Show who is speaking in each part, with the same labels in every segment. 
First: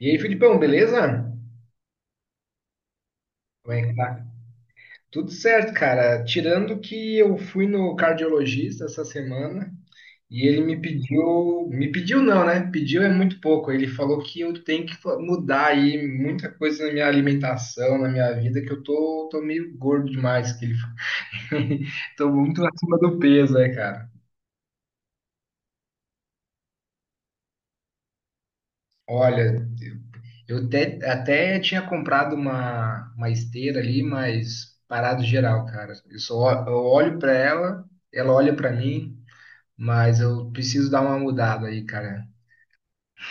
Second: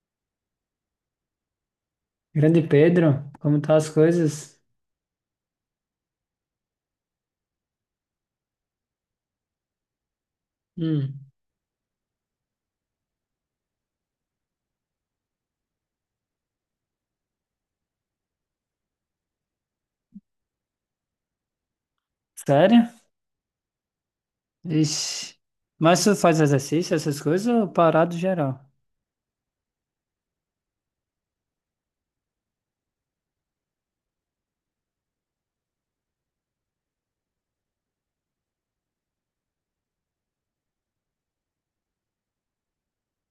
Speaker 1: E aí, Filipão, beleza?
Speaker 2: Grande Pedro, como tá
Speaker 1: Como é
Speaker 2: as
Speaker 1: que tá?
Speaker 2: coisas?
Speaker 1: Tudo certo, cara. Tirando que eu fui no cardiologista essa semana e ele
Speaker 2: Hum,
Speaker 1: me pediu não, né? Pediu é muito pouco. Ele falou que eu tenho que mudar aí muita coisa na minha alimentação, na minha vida, que eu tô meio gordo demais, que ele tô muito
Speaker 2: sério?
Speaker 1: acima do peso, né, cara?
Speaker 2: Ixi. Mas tu faz exercício, essas coisas, ou parado geral?
Speaker 1: Olha, eu até tinha comprado uma esteira ali, mas parado geral, cara. Eu só eu olho pra ela, ela olha pra mim, mas eu preciso dar uma mudada aí, cara.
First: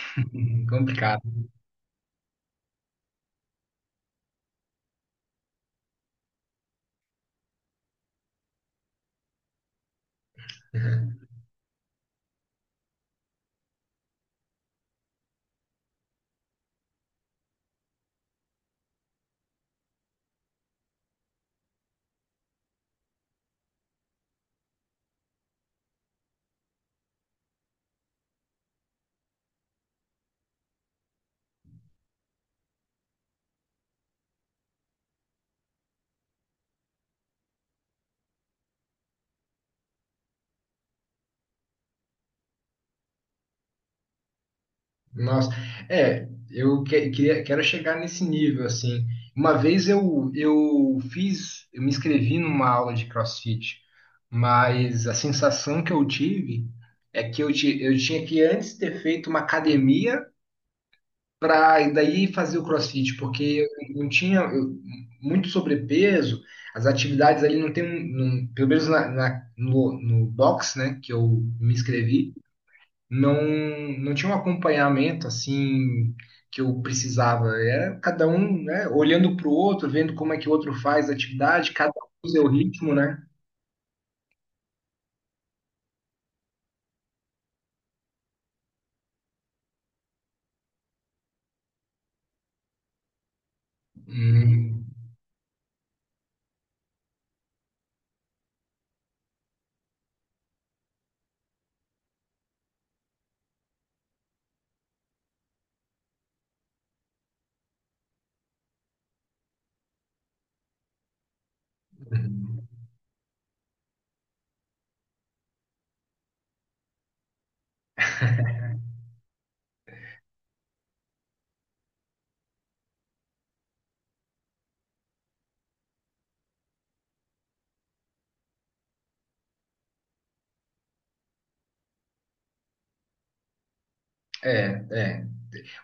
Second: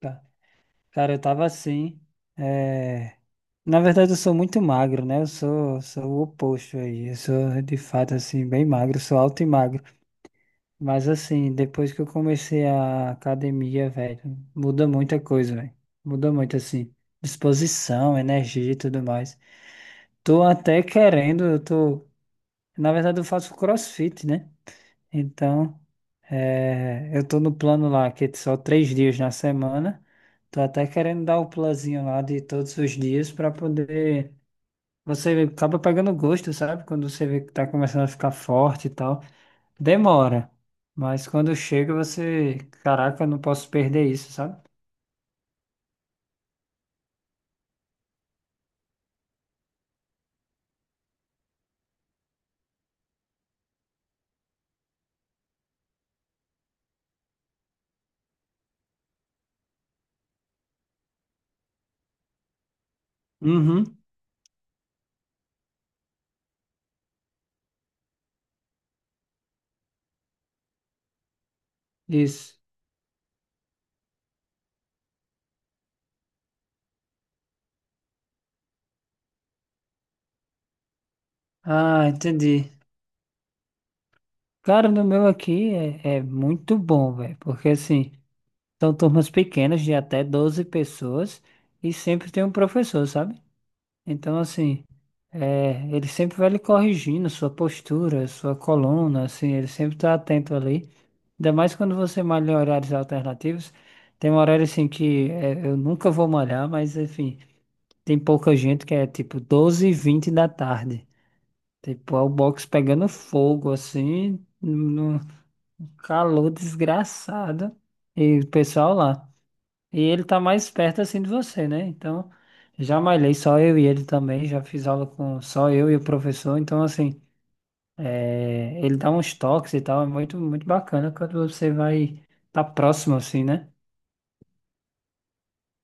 Speaker 2: Tá. Cara, eu
Speaker 1: Complicado.
Speaker 2: tava assim. é, Na verdade, eu sou muito magro, né? Eu sou o oposto aí. Eu sou, de fato, assim, bem magro. Sou alto e magro. Mas, assim, depois que eu comecei a academia, velho, muda muita coisa, velho. Muda muito, assim. Disposição, energia e tudo mais. Tô até querendo, eu tô. Na verdade, eu faço CrossFit, né? Então, eu tô no plano lá, que é só 3 dias na semana. Tô até querendo dar o plazinho lá de todos os dias para poder. Você acaba pegando gosto, sabe? Quando você vê que tá começando a ficar forte e tal. Demora. Mas quando chega, você. Caraca, eu não posso perder isso, sabe?
Speaker 1: Nossa, é, eu queria, quero chegar nesse nível, assim. Uma vez eu fiz, eu me inscrevi numa aula de CrossFit, mas a sensação que eu tive é que eu, eu tinha que antes ter feito uma academia pra, e daí fazer o CrossFit, porque
Speaker 2: Uhum,
Speaker 1: eu não tinha muito sobrepeso, as atividades ali não tem, pelo menos no box, né, que eu me inscrevi,
Speaker 2: isso.
Speaker 1: não, não tinha um acompanhamento assim que eu precisava. Era cada um, né, olhando para o outro, vendo como é que o outro faz a atividade, cada um
Speaker 2: Ah,
Speaker 1: com o seu
Speaker 2: entendi.
Speaker 1: ritmo, né?
Speaker 2: Cara, no meu aqui é muito bom, velho. Porque assim. São turmas pequenas de até 12 pessoas e sempre tem um professor, sabe? Então, assim,
Speaker 1: Hum,
Speaker 2: ele sempre vai lhe corrigindo sua postura, sua coluna, assim, ele sempre está atento ali. Ainda mais quando você malha em horários alternativos. Tem um horário, assim, que é, eu nunca vou malhar, mas, enfim, tem pouca gente que é, tipo, 12 e 20 da tarde. Tipo, é o box pegando fogo, assim, no calor desgraçado. E o pessoal lá. E ele tá mais perto assim de você, né? Então, já malhei só eu e ele também, já fiz aula com só eu e o professor, então assim, ele dá uns toques e tal, é muito, muito bacana quando você vai tá próximo assim, né?
Speaker 1: é, é.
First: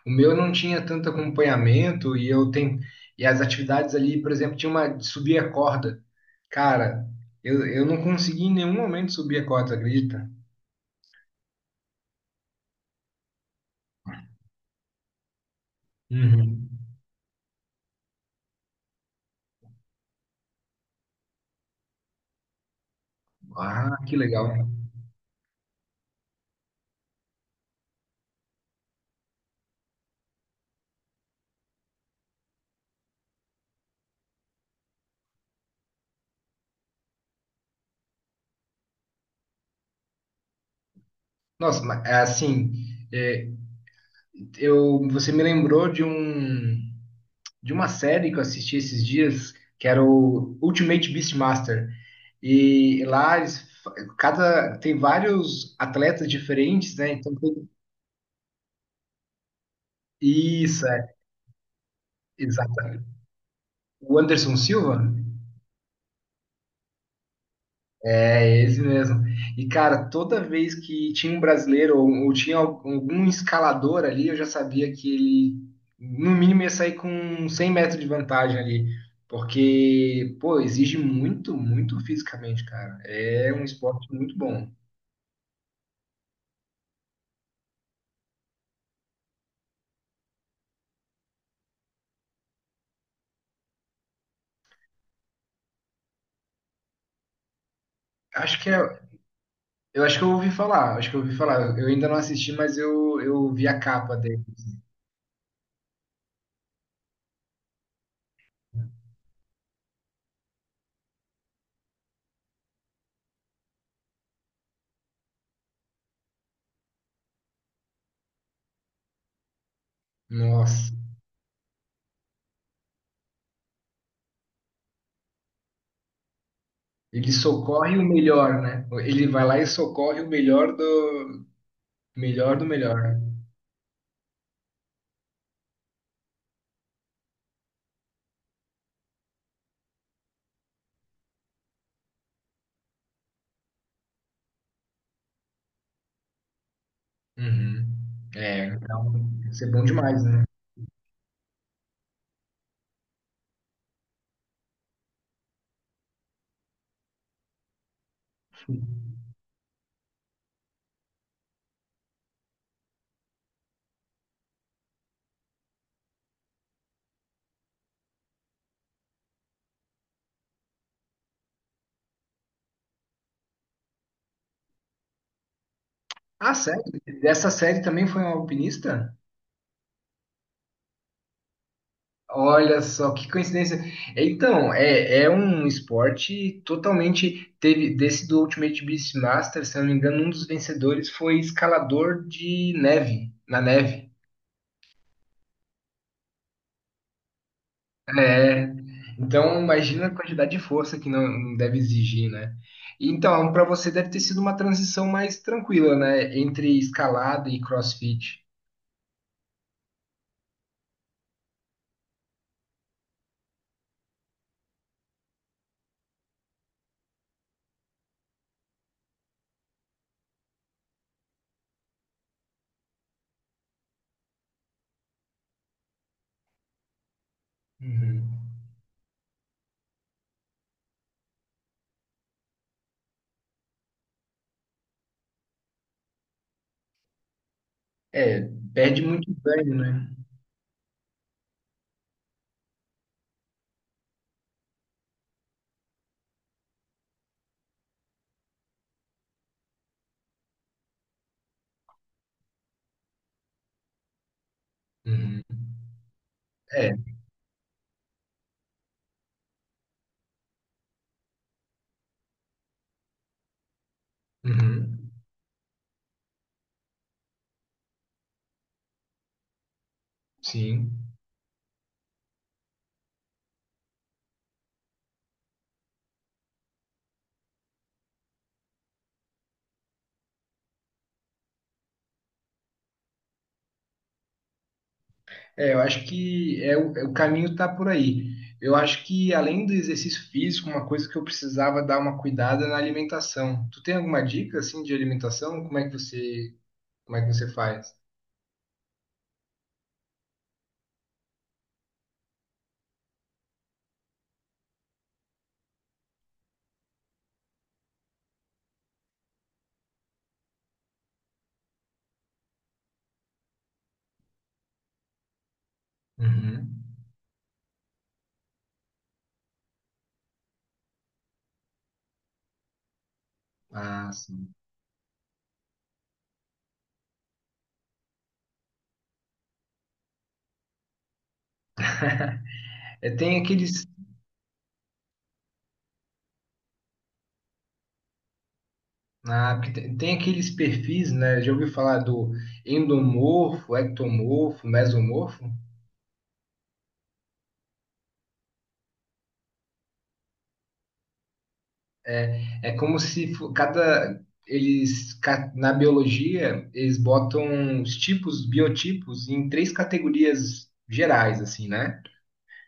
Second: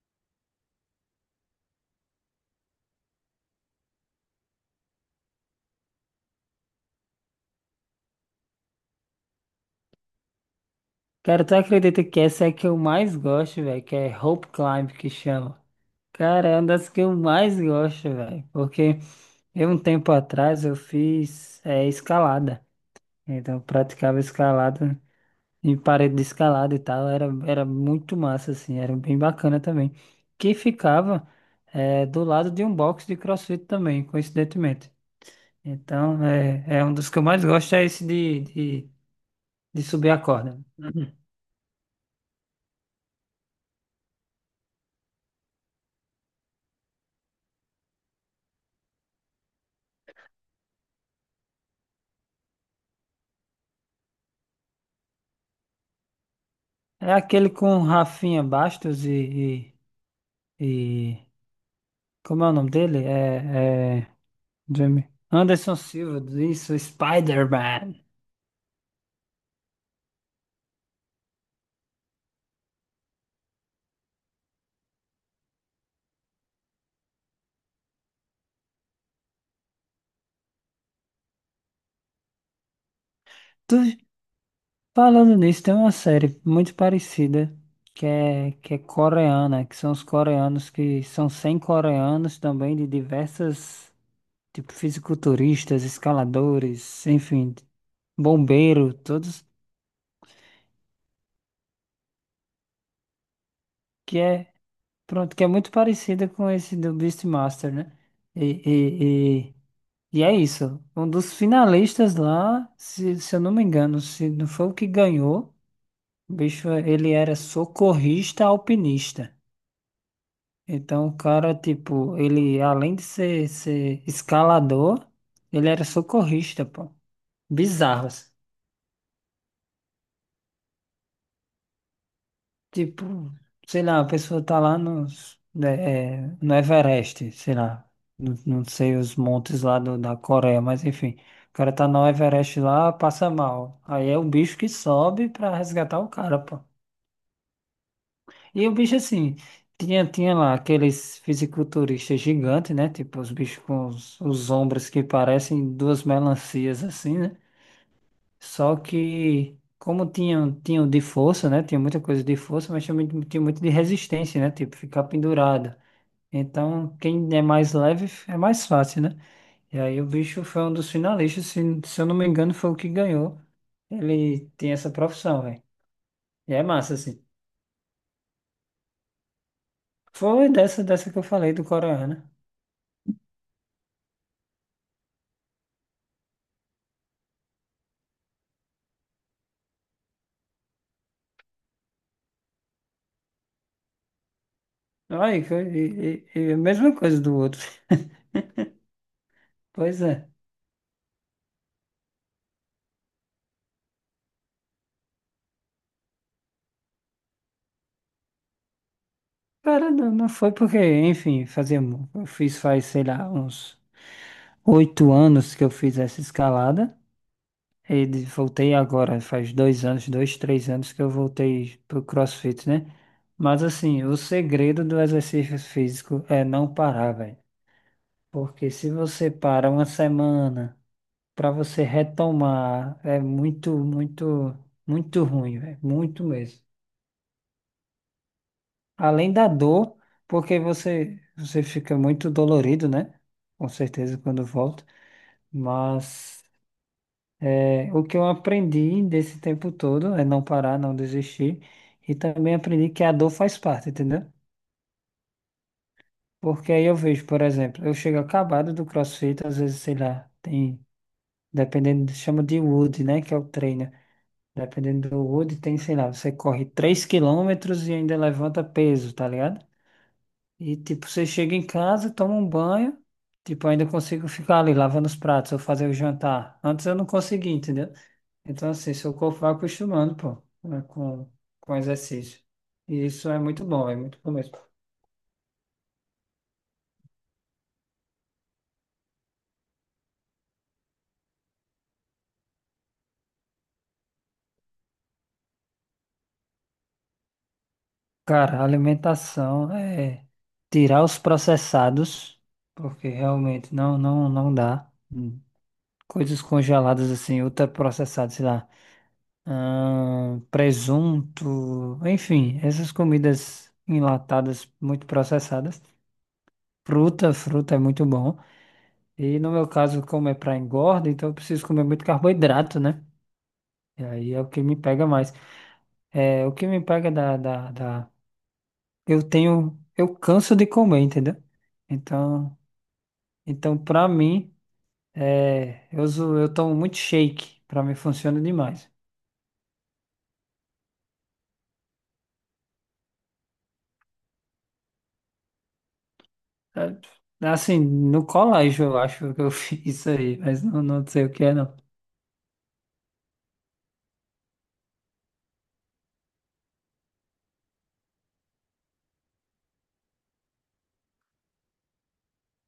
Speaker 1: O meu não tinha tanto acompanhamento e eu tenho e as atividades ali, por exemplo, tinha uma de subir a corda. Cara, eu não consegui em nenhum momento subir a corda, acredita?
Speaker 2: Cara, tu acredita que essa é a que eu mais gosto, velho, que é rope climb que chama. Cara, é uma
Speaker 1: Uhum.
Speaker 2: das que eu mais gosto, velho, porque eu um tempo atrás eu fiz escalada, então eu
Speaker 1: Ah, que
Speaker 2: praticava
Speaker 1: legal.
Speaker 2: escalada em parede de escalada e tal, era muito massa, assim, era bem bacana também. Que ficava do lado de um box de CrossFit também, coincidentemente. Então, é um dos que eu mais gosto, é esse de subir a corda. Uhum.
Speaker 1: Nossa, mas é assim, é, eu você me lembrou de um de uma série que eu assisti esses dias, que era o Ultimate Beastmaster. E lá eles, cada tem vários atletas diferentes, né?
Speaker 2: É
Speaker 1: Então
Speaker 2: aquele com Rafinha Bastos
Speaker 1: isso,
Speaker 2: e,
Speaker 1: é,
Speaker 2: e- Como é o nome
Speaker 1: exato.
Speaker 2: dele? É
Speaker 1: O Anderson Silva?
Speaker 2: Anderson Silva, isso, Spider-Man.
Speaker 1: É esse mesmo. E, cara, toda vez que tinha um brasileiro ou tinha algum escalador ali, eu já sabia que ele, no mínimo, ia sair com 100 metros de vantagem ali. Porque, pô, exige muito, muito fisicamente, cara. É um esporte muito bom.
Speaker 2: Falando nisso, tem uma série muito parecida que é coreana, que são os coreanos que são 100 coreanos também de diversas, tipo, fisiculturistas, escaladores, enfim,
Speaker 1: Acho que
Speaker 2: bombeiro,
Speaker 1: é,
Speaker 2: todos
Speaker 1: eu acho que eu ouvi falar, acho que eu ouvi falar. Eu ainda não assisti, mas eu vi a capa
Speaker 2: que
Speaker 1: dele.
Speaker 2: é, pronto, que é muito parecida com esse do Beastmaster, né? E, e, e, e é isso. Um dos finalistas lá, se eu não me engano, se não foi o que ganhou, o bicho, ele era socorrista alpinista.
Speaker 1: Nossa,
Speaker 2: Então, o cara, tipo, ele além de ser escalador, ele era socorrista, pô.
Speaker 1: ele socorre o
Speaker 2: Bizarro, assim.
Speaker 1: melhor, né? Ele vai lá e socorre o melhor do, melhor do
Speaker 2: Tipo,
Speaker 1: melhor.
Speaker 2: sei lá, a pessoa tá lá nos, né, no Everest, sei lá. Não, não sei os montes lá da Coreia, mas enfim. O cara tá no Everest lá, passa mal. Aí é o bicho que sobe pra resgatar o cara, pô.
Speaker 1: Uhum. É,
Speaker 2: E o bicho
Speaker 1: então,
Speaker 2: assim,
Speaker 1: deve ser bom
Speaker 2: tinha,
Speaker 1: demais,
Speaker 2: tinha
Speaker 1: né?
Speaker 2: lá aqueles fisiculturistas gigantes, né? Tipo, os bichos com os ombros que parecem duas melancias assim, né? Só que, como tinham de força, né? Tinha muita coisa de força, mas também tinha muito de resistência, né? Tipo, ficar pendurado. Então, quem é mais leve é mais fácil, né? E aí o bicho foi um dos finalistas, se eu não me engano, foi o que ganhou. Ele tem essa profissão, velho.
Speaker 1: Ah,
Speaker 2: E é
Speaker 1: sério?
Speaker 2: massa, assim.
Speaker 1: Dessa série também foi um alpinista?
Speaker 2: Foi dessa que eu falei do Coreano, né?
Speaker 1: Olha só, que coincidência. Então, é, é um esporte totalmente. Teve desse do Ultimate Beastmaster, se eu não me engano, um dos vencedores foi escalador de neve, na neve.
Speaker 2: Ai, e a mesma coisa do outro.
Speaker 1: É, então
Speaker 2: Pois
Speaker 1: imagina a
Speaker 2: é.
Speaker 1: quantidade de força que não, não deve exigir, né? Então, para você deve ter sido uma transição mais tranquila, né? Entre escalada e CrossFit.
Speaker 2: Cara, não, não foi porque, enfim, eu fiz faz, sei lá, uns 8 anos que eu fiz essa escalada. E voltei agora, faz 2 anos, dois, 3 anos que eu voltei pro CrossFit, né? Mas assim, o segredo do exercício físico é não parar, velho.
Speaker 1: Uhum.
Speaker 2: Porque se você para uma semana, para você retomar, é muito, muito, muito ruim, velho. Muito mesmo.
Speaker 1: É, perde muito
Speaker 2: Além da
Speaker 1: ganho,
Speaker 2: dor,
Speaker 1: né?
Speaker 2: porque você fica muito dolorido, né? Com certeza quando volta. Mas o que eu aprendi desse tempo todo é não parar, não desistir. E também aprendi que a dor faz parte, entendeu?
Speaker 1: Uhum.
Speaker 2: Porque aí
Speaker 1: É,
Speaker 2: eu vejo, por exemplo, eu chego acabado do CrossFit, às vezes, sei lá, tem, dependendo, chama de wood, né? Que é o treino. Dependendo
Speaker 1: uhum.
Speaker 2: do wood tem, sei lá, você corre 3 quilômetros e ainda levanta peso, tá ligado? E,
Speaker 1: Sim.
Speaker 2: tipo, você chega em casa, toma um banho, tipo, ainda consigo ficar ali lavando os pratos ou fazer o jantar. Antes eu não conseguia, entendeu? Então, assim, seu corpo vai acostumando, pô, né, com exercício. E isso é muito bom mesmo.
Speaker 1: É, eu acho que é, o é o caminho tá por aí. Eu acho que além do exercício físico, uma coisa que eu precisava dar uma cuidada é na alimentação. Tu tem alguma dica assim de alimentação? Como é que você faz?
Speaker 2: Cara, alimentação é tirar os processados, porque realmente não, não, não dá. Hum. Coisas congeladas, assim, ultraprocessadas, sei lá. Ah, presunto, enfim, essas comidas enlatadas muito processadas.
Speaker 1: Uhum.
Speaker 2: Fruta, fruta é muito bom. E no meu caso, como é para engorda, então eu preciso comer muito carboidrato, né? E
Speaker 1: Ah,
Speaker 2: aí é o
Speaker 1: sim.
Speaker 2: que me pega mais. É, o que me pega da. Eu canso de comer, entendeu? Então,
Speaker 1: É, tem aqueles,
Speaker 2: para mim, eu tomo muito shake, para mim funciona demais.
Speaker 1: ah, porque tem aqueles perfis, né? Já ouviu falar do endomorfo, ectomorfo, mesomorfo?
Speaker 2: É, assim, no colégio eu acho que eu fiz isso aí, mas não, não sei o que é, não.
Speaker 1: É como se cada eles na biologia eles botam os tipos, biotipos em três categorias gerais, assim, né?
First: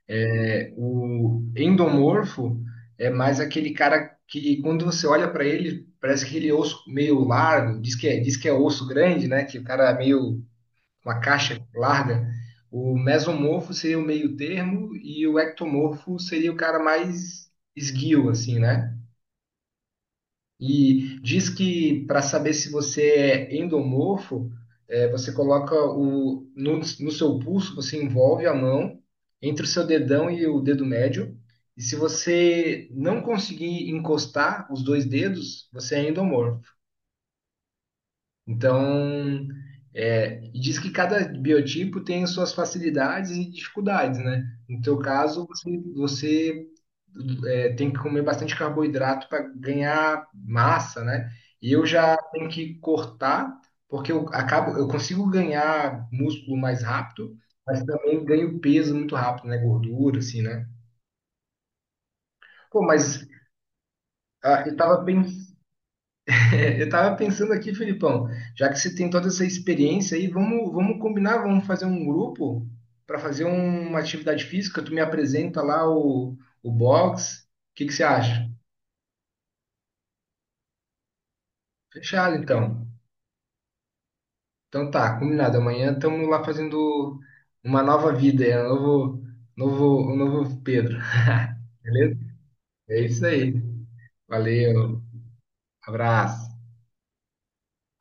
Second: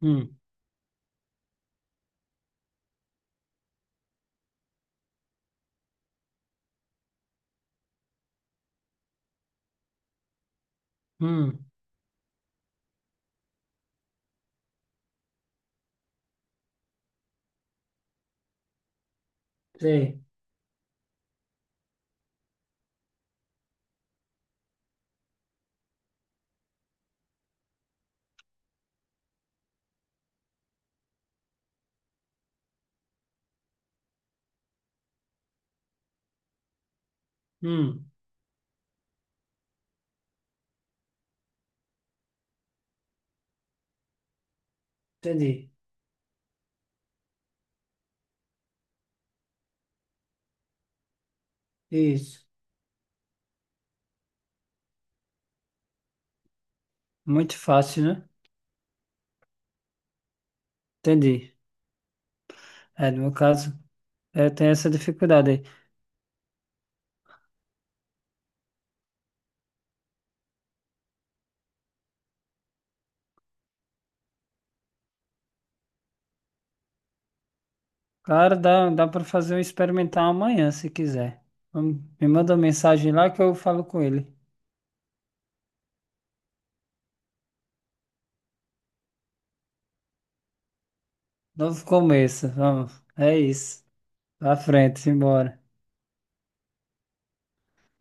Speaker 2: Hum,
Speaker 1: É, o endomorfo é mais aquele cara que quando você olha para ele, parece aquele osso meio largo, diz que é osso grande, né? Que o cara é meio uma caixa
Speaker 2: hum,
Speaker 1: larga, o mesomorfo seria o meio termo e o ectomorfo seria o cara mais esguio, assim, né?
Speaker 2: sei.
Speaker 1: E diz que para saber se você é endomorfo, é, você coloca o, no, no seu pulso, você envolve a mão entre o seu dedão e o dedo médio. E se você não conseguir encostar os dois dedos, você é endomorfo.
Speaker 2: Hum,
Speaker 1: Então, é, e diz que cada biotipo tem suas facilidades e dificuldades, né? No teu caso, você,
Speaker 2: entendi.
Speaker 1: você é, tem que comer bastante carboidrato para ganhar massa, né? E eu já
Speaker 2: Isso.
Speaker 1: tenho que cortar, porque eu acabo, eu consigo ganhar músculo mais rápido,
Speaker 2: Muito
Speaker 1: mas
Speaker 2: fácil,
Speaker 1: também
Speaker 2: né?
Speaker 1: ganho peso muito rápido, né? Gordura, assim, né?
Speaker 2: Entendi.
Speaker 1: Pô,
Speaker 2: É, no
Speaker 1: mas
Speaker 2: meu caso, eu
Speaker 1: ah,
Speaker 2: tenho
Speaker 1: eu
Speaker 2: essa
Speaker 1: estava
Speaker 2: dificuldade aí.
Speaker 1: é, eu tava pensando aqui, Felipão, já que você tem toda essa experiência aí, vamos combinar, vamos fazer um grupo para fazer uma atividade física. Tu me apresenta o box. O que que você acha?
Speaker 2: Cara, dá para fazer um experimental amanhã, se quiser. Me
Speaker 1: Fechado,
Speaker 2: manda uma
Speaker 1: então.
Speaker 2: mensagem lá que eu falo com ele.
Speaker 1: Então tá, combinado. Amanhã estamos lá fazendo uma nova vida, é um novo Pedro,
Speaker 2: Novo
Speaker 1: beleza?
Speaker 2: começo, vamos.
Speaker 1: É isso
Speaker 2: É
Speaker 1: aí.
Speaker 2: isso. Pra frente,
Speaker 1: Valeu,
Speaker 2: simbora.
Speaker 1: abraço.